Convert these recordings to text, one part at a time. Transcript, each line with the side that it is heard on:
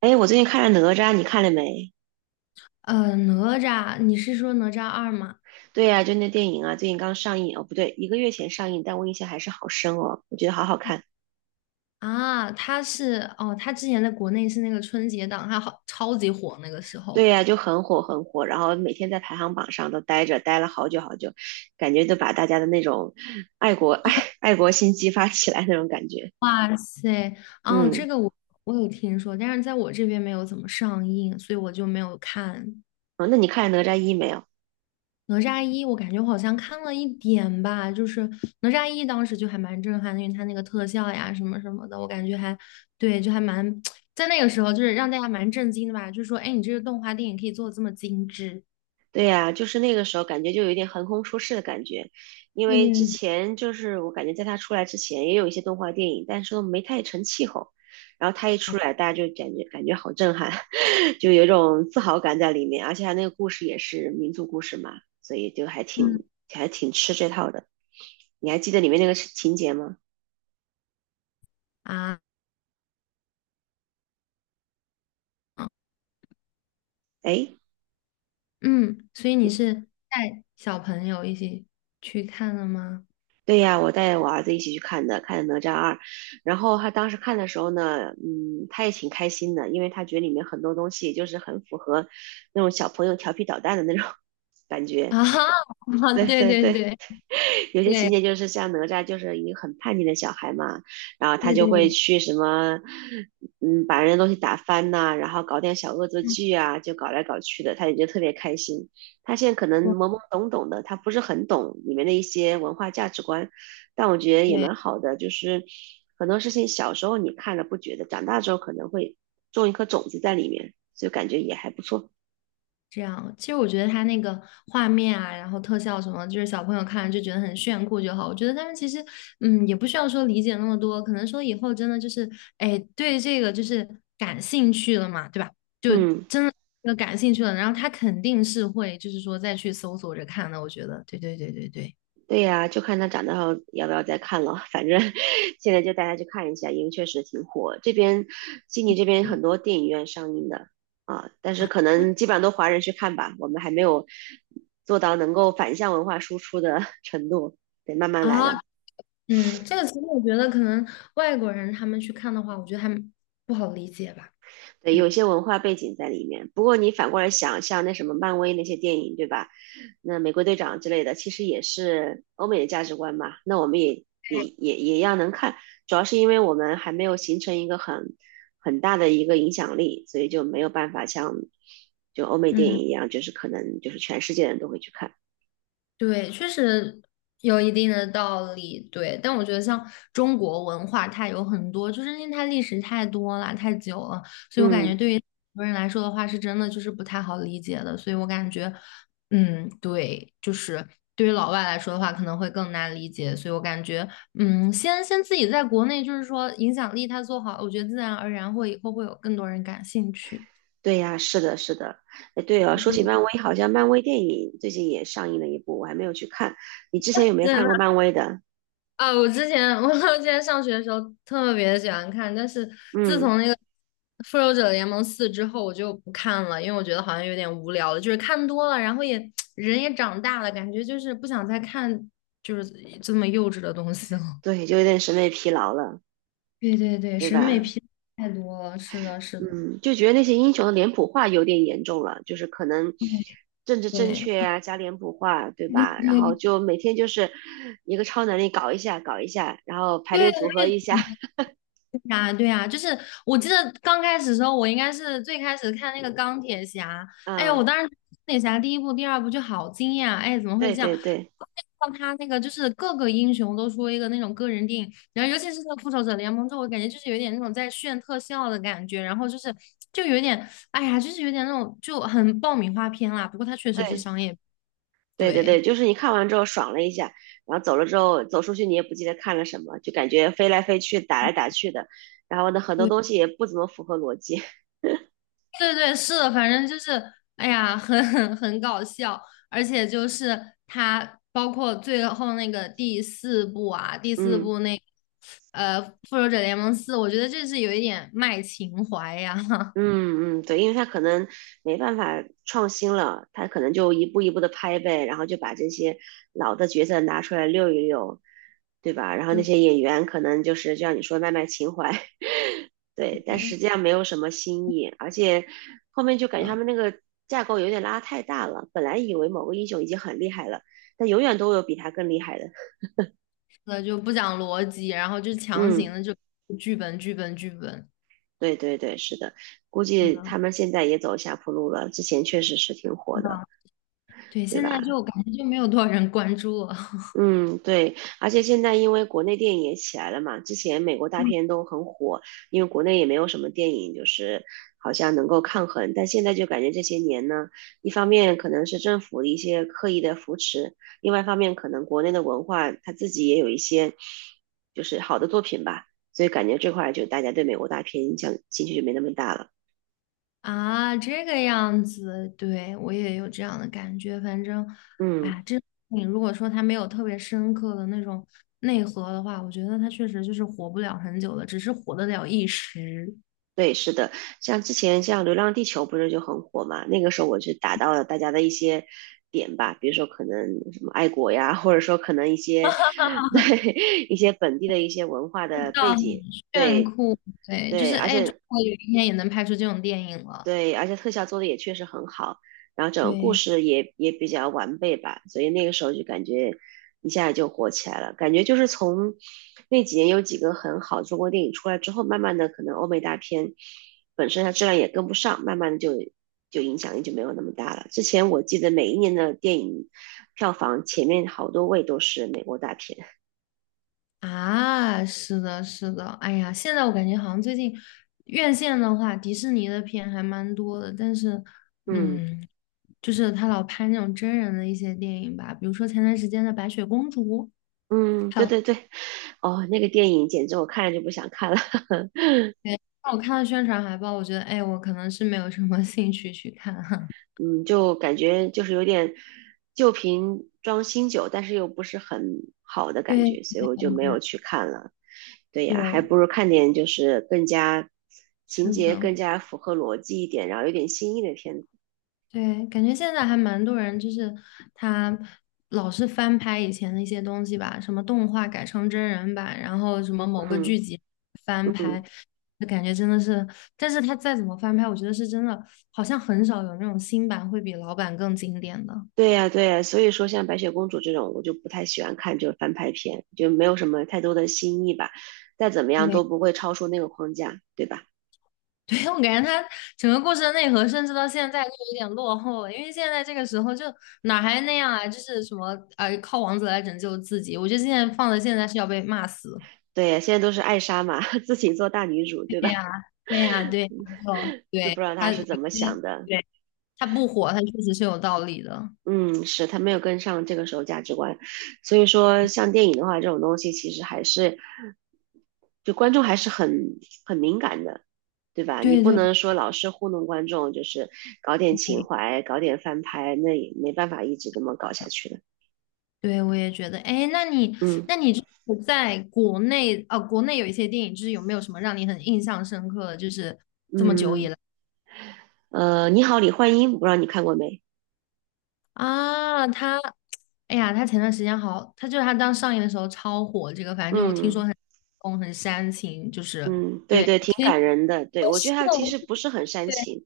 right: 哎，我最近看了《哪吒》，你看了没？
left: 哪吒，你是说哪吒二吗？
right: 对呀、就那电影啊，最近刚上映哦，不对，一个月前上映，但我印象还是好深哦，我觉得好好看。
left: 啊，他是哦，他之前在国内是那个春节档，他好超级火那个时候。
right: 对呀、就很火很火，然后每天在排行榜上都待着，待了好久好久，感觉就把大家的那种爱国 爱国心激发起来那种感觉。
left: 哇塞，哦，
right: 嗯，
left: 这个我有听说，但是在我这边没有怎么上映，所以我就没有看。
right: 哦，那你看了《哪吒一》没有？
left: 哪吒一，我感觉我好像看了一点吧，就是哪吒一当时就还蛮震撼的，因为它那个特效呀什么什么的，我感觉还对，就还蛮 在那个时候就是让大家蛮震惊的吧，就是说，哎，诶你这个动画电影可以做的这么精致。
right: 对呀，就是那个时候感觉就有一点横空出世的感觉，因
left: 对
right: 为之
left: 对对，
right: 前就是我感觉在他出来之前也有一些动画电影，但是都没太成气候，然后他一出来，大家就感觉好震撼，就有一种自豪感在里面，而且他那个故事也是民族故事嘛，所以就还挺吃这套的。你还记得里面那个情节吗？
left: 啊，
right: 哎，
left: 嗯，所以你是带小朋友一起去看了吗？
right: 对呀，我带我儿子一起去看的，看的《哪吒二》，然后他当时看的时候呢，嗯，他也挺开心的，因为他觉得里面很多东西就是很符合那种小朋友调皮捣蛋的那种 感
left: 啊，
right: 觉。对
left: 对
right: 对
left: 对
right: 对，
left: 对
right: 有些情
left: 对
right: 节就是像哪吒就是一个很叛逆的小孩嘛，然后他
left: 对
right: 就
left: 对，
right: 会去什么，嗯，把人的东西打翻呐、然后搞点小恶作
left: 嗯
right: 剧啊，就搞来搞去的，他也就特别开心。他现在可能
left: 对
right: 懵懵懂懂的，他不是很懂里面的一些文化价值观，但我觉得也
left: 对，
right: 蛮好的，就是很多事情小时候你看了不觉得，长大之后可能会种一颗种子在里面，就感觉也还不错。
left: 这样。其实我觉得他那个画面啊，然后特效什么，就是小朋友看了就觉得很炫酷就好。我觉得他们其实，也不需要说理解那么多，可能说以后真的就是，哎，对这个就是感兴趣了嘛，对吧？就
right: 嗯。
left: 真的就感兴趣了，然后他肯定是会，就是说再去搜索着看的。我觉得，对对对对对。
right: 对呀，就看他长大后要不要再看了。反正 现在就带他去看一下，因为确实挺火。这边悉尼这边
left: 嗯。
right: 很多电影院上映的啊，但是可能基本上都华人去看吧，我们还没有做到能够反向文化输出的 程度，得慢慢来
left: 啊，
right: 了。
left: 这个其实我觉得可能外国人他们去看的话，我觉得还不好理解吧，
right: 对，
left: 对吧？
right: 有些文化背景在里面。不过你反过来想，像那什么漫威那些电影，对吧？那美国队长之类的，其实也是欧美的价值观嘛。那我们也一样能看，主要是因为我们还没有形成一个很大的一个影响力，所以就没有办法像就欧美电
left: 嗯。
right: 影一样，就是可能就是全世界人都会去看。
left: 对，确实有一定的道理。对，但我觉得像中国文化，它有很多，就是因为它历史太多了、太久了，所以我感觉
right: 嗯，
left: 对于很多人来说的话，是真的就是不太好理解的。所以我感觉，嗯，对，就是对于老外来说的话，可能会更难理解。所以我感觉，先自己在国内，就是说影响力它做好，我觉得自然而然会以后会有更多人感兴趣。
right: 对呀，是的，是的。哎，对哦，说起漫威，好像漫威电影最近也上映了一部，我还没有去看。你之前有没有
left: 对，
right: 看过漫威的？
left: 啊，我之前 我之前上学的时候特别喜欢看，但是自
right: 嗯。
left: 从那个《复仇者联盟四》之后，我就不看了，因为我觉得好像有点无聊了，就是看多了，然后也 人也长大了，感觉就是不想再看就是这么幼稚的东西了。
right: 对，就有点审美疲劳了，
left: 对对对，
right: 对
left: 审美
right: 吧？
left: 疲劳太多了，是的，是的，
right: 嗯，就觉得那些英雄的脸谱化有点严重了，就是可能政治正确
left: 对
right: 啊，加脸谱化，对
left: 对。
right: 吧？然后
left: 对
right: 就每天就是一个超能力搞一下，搞一下，然后排
left: 对
right: 列组合一下，
left: 啊，对啊，就是我记得刚开始的时候，我应该是最开始看那个钢铁侠，哎呀，我
right: 嗯，
left: 当时钢铁侠第一部、第二部就好惊讶，哎，怎么会
right: 对
left: 这样？
right: 对对
left: 像他那个就是各个英雄都出了一个那种个人电影，然后尤其是那个复仇者联盟之后，我感觉就是有点那种在炫特效的感觉，然后就是就有点，哎呀，就是有点那种就很爆米花片啦。不过它确实是
right: 对
left: 商业，
right: 对对
left: 对
right: 对，就是你看完之后爽了一下，然后走了之后走出去你也不记得看了什么，就感觉飞来飞去，打来打去的，然后呢很多
left: 对。
right: 东西也不怎么符合逻辑，
left: 对对，是的，反正就是，哎呀，很 很搞笑，而且就是他包括最后那个第四部啊，第 四
right: 嗯。
left: 部那呃《复仇者联盟四》，我觉得这是有一点卖情怀呀，
right: 嗯嗯，对，因为他可能没办法创新了，他可能就一步一步的拍呗，然后就把这些老的角色拿出来溜一溜，对吧？然后那
left: 就
right: 些演员可能就是就像你说卖情怀，对，但
left: 对
right: 实际上没有什么新意，而且后面就感觉他
left: 的，
right: 们那个架构有点拉太大了，本来以为某个英雄已经很厉害了，但永远都有比他更厉害的。
left: 是的就不讲逻辑，然后就强行
right: 嗯，
left: 的就剧本剧本剧本，
right: 对对对，是的，估
left: 是
right: 计他
left: 的，
right: 们现在也走下坡路了，之前确实是挺火
left: 是的，
right: 的，
left: 对，
right: 对
left: 现在
right: 吧？
left: 就感觉就没有多少人关注了。
right: 嗯，对，而且现在因为国内电影也起来了嘛，之前美国大片都很火，因为国内也没有什么电影就是好像能够抗衡，但现在就感觉这些年呢，一方面可能是政府的一些刻意的扶持，另外一方面可能国内的文化它自己也有一些就是好的作品吧，所以感觉这块儿就大家对美国大片影响兴趣就没那么大了。
left: 啊，这个样子，对，我也有这样的感觉。反正，
right: 嗯。
left: 哎，这你如果说它没有特别深刻的那种内核的话，我觉得它确实就是活不了很久的，只是活得了一时。
right: 对，是的，像之前像《流浪地球》不是就很火嘛？那个时候我就打到了大家的一些点吧，比如说可能什么爱国呀，或者说可能一些 对一些本地的一些文化的
left: 到
right: 背
left: 很
right: 景，
left: 炫
right: 对
left: 酷，对，就
right: 对，
left: 是
right: 而
left: 哎，中
right: 且
left: 国有一天也能拍出这种电影了。
right: 对，而且特效做的也确实很好，然后整个故
left: 对，
right: 事也比较完备吧，所以那个时候就感觉一下就火起来了。感觉就是从那几年有几个很好的中国电影出来之后，慢慢的可能欧美大片本身它质量也跟不上，慢慢的就影响力就没有那么大了。之前我记得每一年的电影票房前面好多位都是美国大片，
left: 啊，是的，是的，哎呀，现在我感觉好像最近院线的话，迪士尼的片还蛮多的，但是，
right: 嗯
left: 嗯，就是他老拍那种真人的一些电影吧，比如说前段时间的《白雪公主》，
right: 嗯，
left: 还
right: 对
left: 有
right: 对对，哦，那个电影简直我看了就不想看了。
left: 那我看了宣传海报，我觉得，哎，我可能是没有什么兴趣去看哈。
right: 嗯，就感觉就是有点旧瓶装新酒，但是又不是很好的感
left: 对，
right: 觉，所以我就没有去看了。对
left: 对，
right: 呀，还不如看点就是更加情
left: 是
right: 节
left: 的。
right: 更加符合逻辑一点，然后有点新意的片子。
left: 对，感觉现在还蛮多人，就是他老是翻拍以前的一些东西吧，什么动画改成真人版，然后什么某个
right: 嗯
left: 剧集翻
right: 嗯，
left: 拍，就感觉真的是，但是他再怎么翻拍，我觉得是真的，好像很少有那种新版会比老版更经典的。
right: 对呀对呀，所以说像白雪公主这种，我就不太喜欢看，就是翻拍片，就没有什么太多的新意吧。再怎么样
left: 对，
right: 都不会超出那个框架，对吧？
left: 对，我感觉他整个故事的内核，甚至到现在都有点落后了，因为现在这个时候就哪还那样啊，就是什么靠王子来拯救自己，我觉得现在放在现在是要被骂死。
right: 对，现在都是艾莎嘛，自己做大女主，
left: 对
right: 对吧？
left: 呀，对呀，对然后
right: 就不知
left: 对，
right: 道她
left: 他有
right: 是怎么
left: 些，
right: 想的。
left: 对，他不火，他确实是有道理的。
right: 嗯，是他没有跟上这个时候价值观，所以说像电影的话，这种东西其实还是，就观众还是很敏感的，对吧？你
left: 对
right: 不
left: 对
right: 能说老是糊弄观众，就是搞点情
left: 对，
right: 怀，搞点翻拍，那也没办法一直这么搞下去的。
left: 对我也觉得。哎，那你，
right: 嗯
left: 那你就是在国内啊，国内有一些电影，就是有没有什么让你很印象深刻的？就是
right: 嗯，你好，李焕英，不知道你看过没？
left: 啊，他，哎呀，他前段时间好，他就是他刚上映的时候超火，这个反正就我听
right: 嗯。
left: 说很轰，很煽情，就是
right: 嗯，对
left: 对，
right: 对，挺
left: 其实
right: 感人的。对，我觉
left: 是
right: 得他其
left: 我是
right: 实不是很煽
left: 对
right: 情，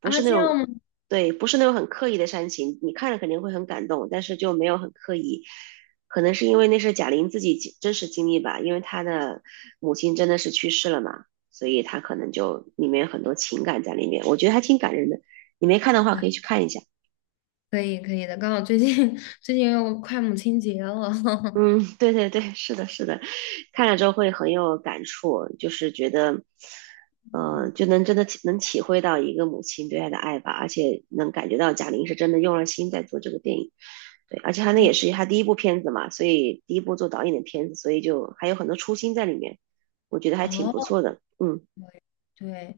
right: 不
left: 啊，
right: 是那
left: 这样
right: 种，
left: 吗？
right: 对，不是那种很刻意的煽情。你看着肯定会很感动，但是就没有很刻意。可能是因为那是贾玲自己经真实经历吧，因为她的母亲真的是去世了嘛，所以她可能就里面有很多情感在里面。我觉得还挺感人的，你没看的话可以去看一下。
left: 可以可以的，刚好最近 最近又快母亲节了。
right: 嗯，对对对，是的，是的，看了之后会很有感触，就是觉得，
left: 嗯，
right: 就能真的体能体会到一个母亲对爱的爱吧，而且能感觉到贾玲是真的用了心在做这个电影，对，而且她那也
left: 对，
right: 是她第一部片子嘛，所以第一部做导演的片子，所以就还有很多初心在里面，我觉得还挺
left: 哦，
right: 不错的，嗯，
left: 对，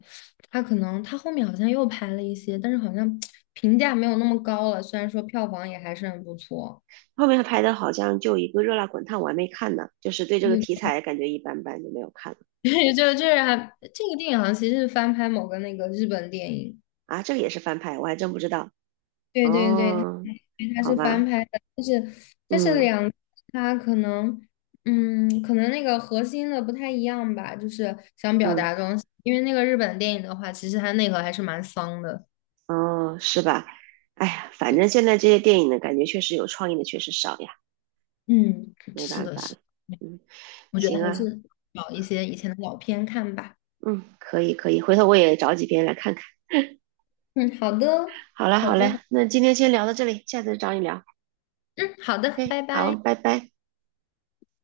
left: 他可能他后面好像又拍了一些，但是好像评价没有那么高了。虽然说票房也还是很不错，
right: 后面她拍的好像就一个《热辣滚烫》，我还没看呢，就是对这个
left: 对，
right: 题材感觉一般般，就没有看了
left: 对就是还这个电影好像其实是翻拍某个那个日本电影。
right: 啊，这个也是翻拍，我还真不知道
left: 对对对，
right: 哦，
left: 因为它
right: 好
left: 是翻
right: 吧。
left: 拍的，但是
right: 嗯
left: 它可能，可能那个核心的不太一样吧，就是想表
right: 嗯，
left: 达的东西。因为那个日本电影的话，其实它内核还是蛮丧的。
right: 哦，是吧？哎呀，反
left: 对，
right: 正现在这些电影呢，感觉确实有创意的确实少呀，
left: 嗯，
right: 没
left: 是
right: 办
left: 的，
right: 法
left: 是
right: 了。
left: 的，
right: 嗯，
left: 我觉得
right: 行
left: 还
right: 啊，
left: 是找一些以前的老片看吧。
right: 嗯，可以可以，回头我也找几篇来看看。
left: 嗯，好的，
right: 好嘞
left: 好
right: 好嘞，
left: 的，
right: 那今天先聊到这里，下次找你聊。
left: 嗯，好的，拜
right: OK，好，
left: 拜。
right: 拜拜。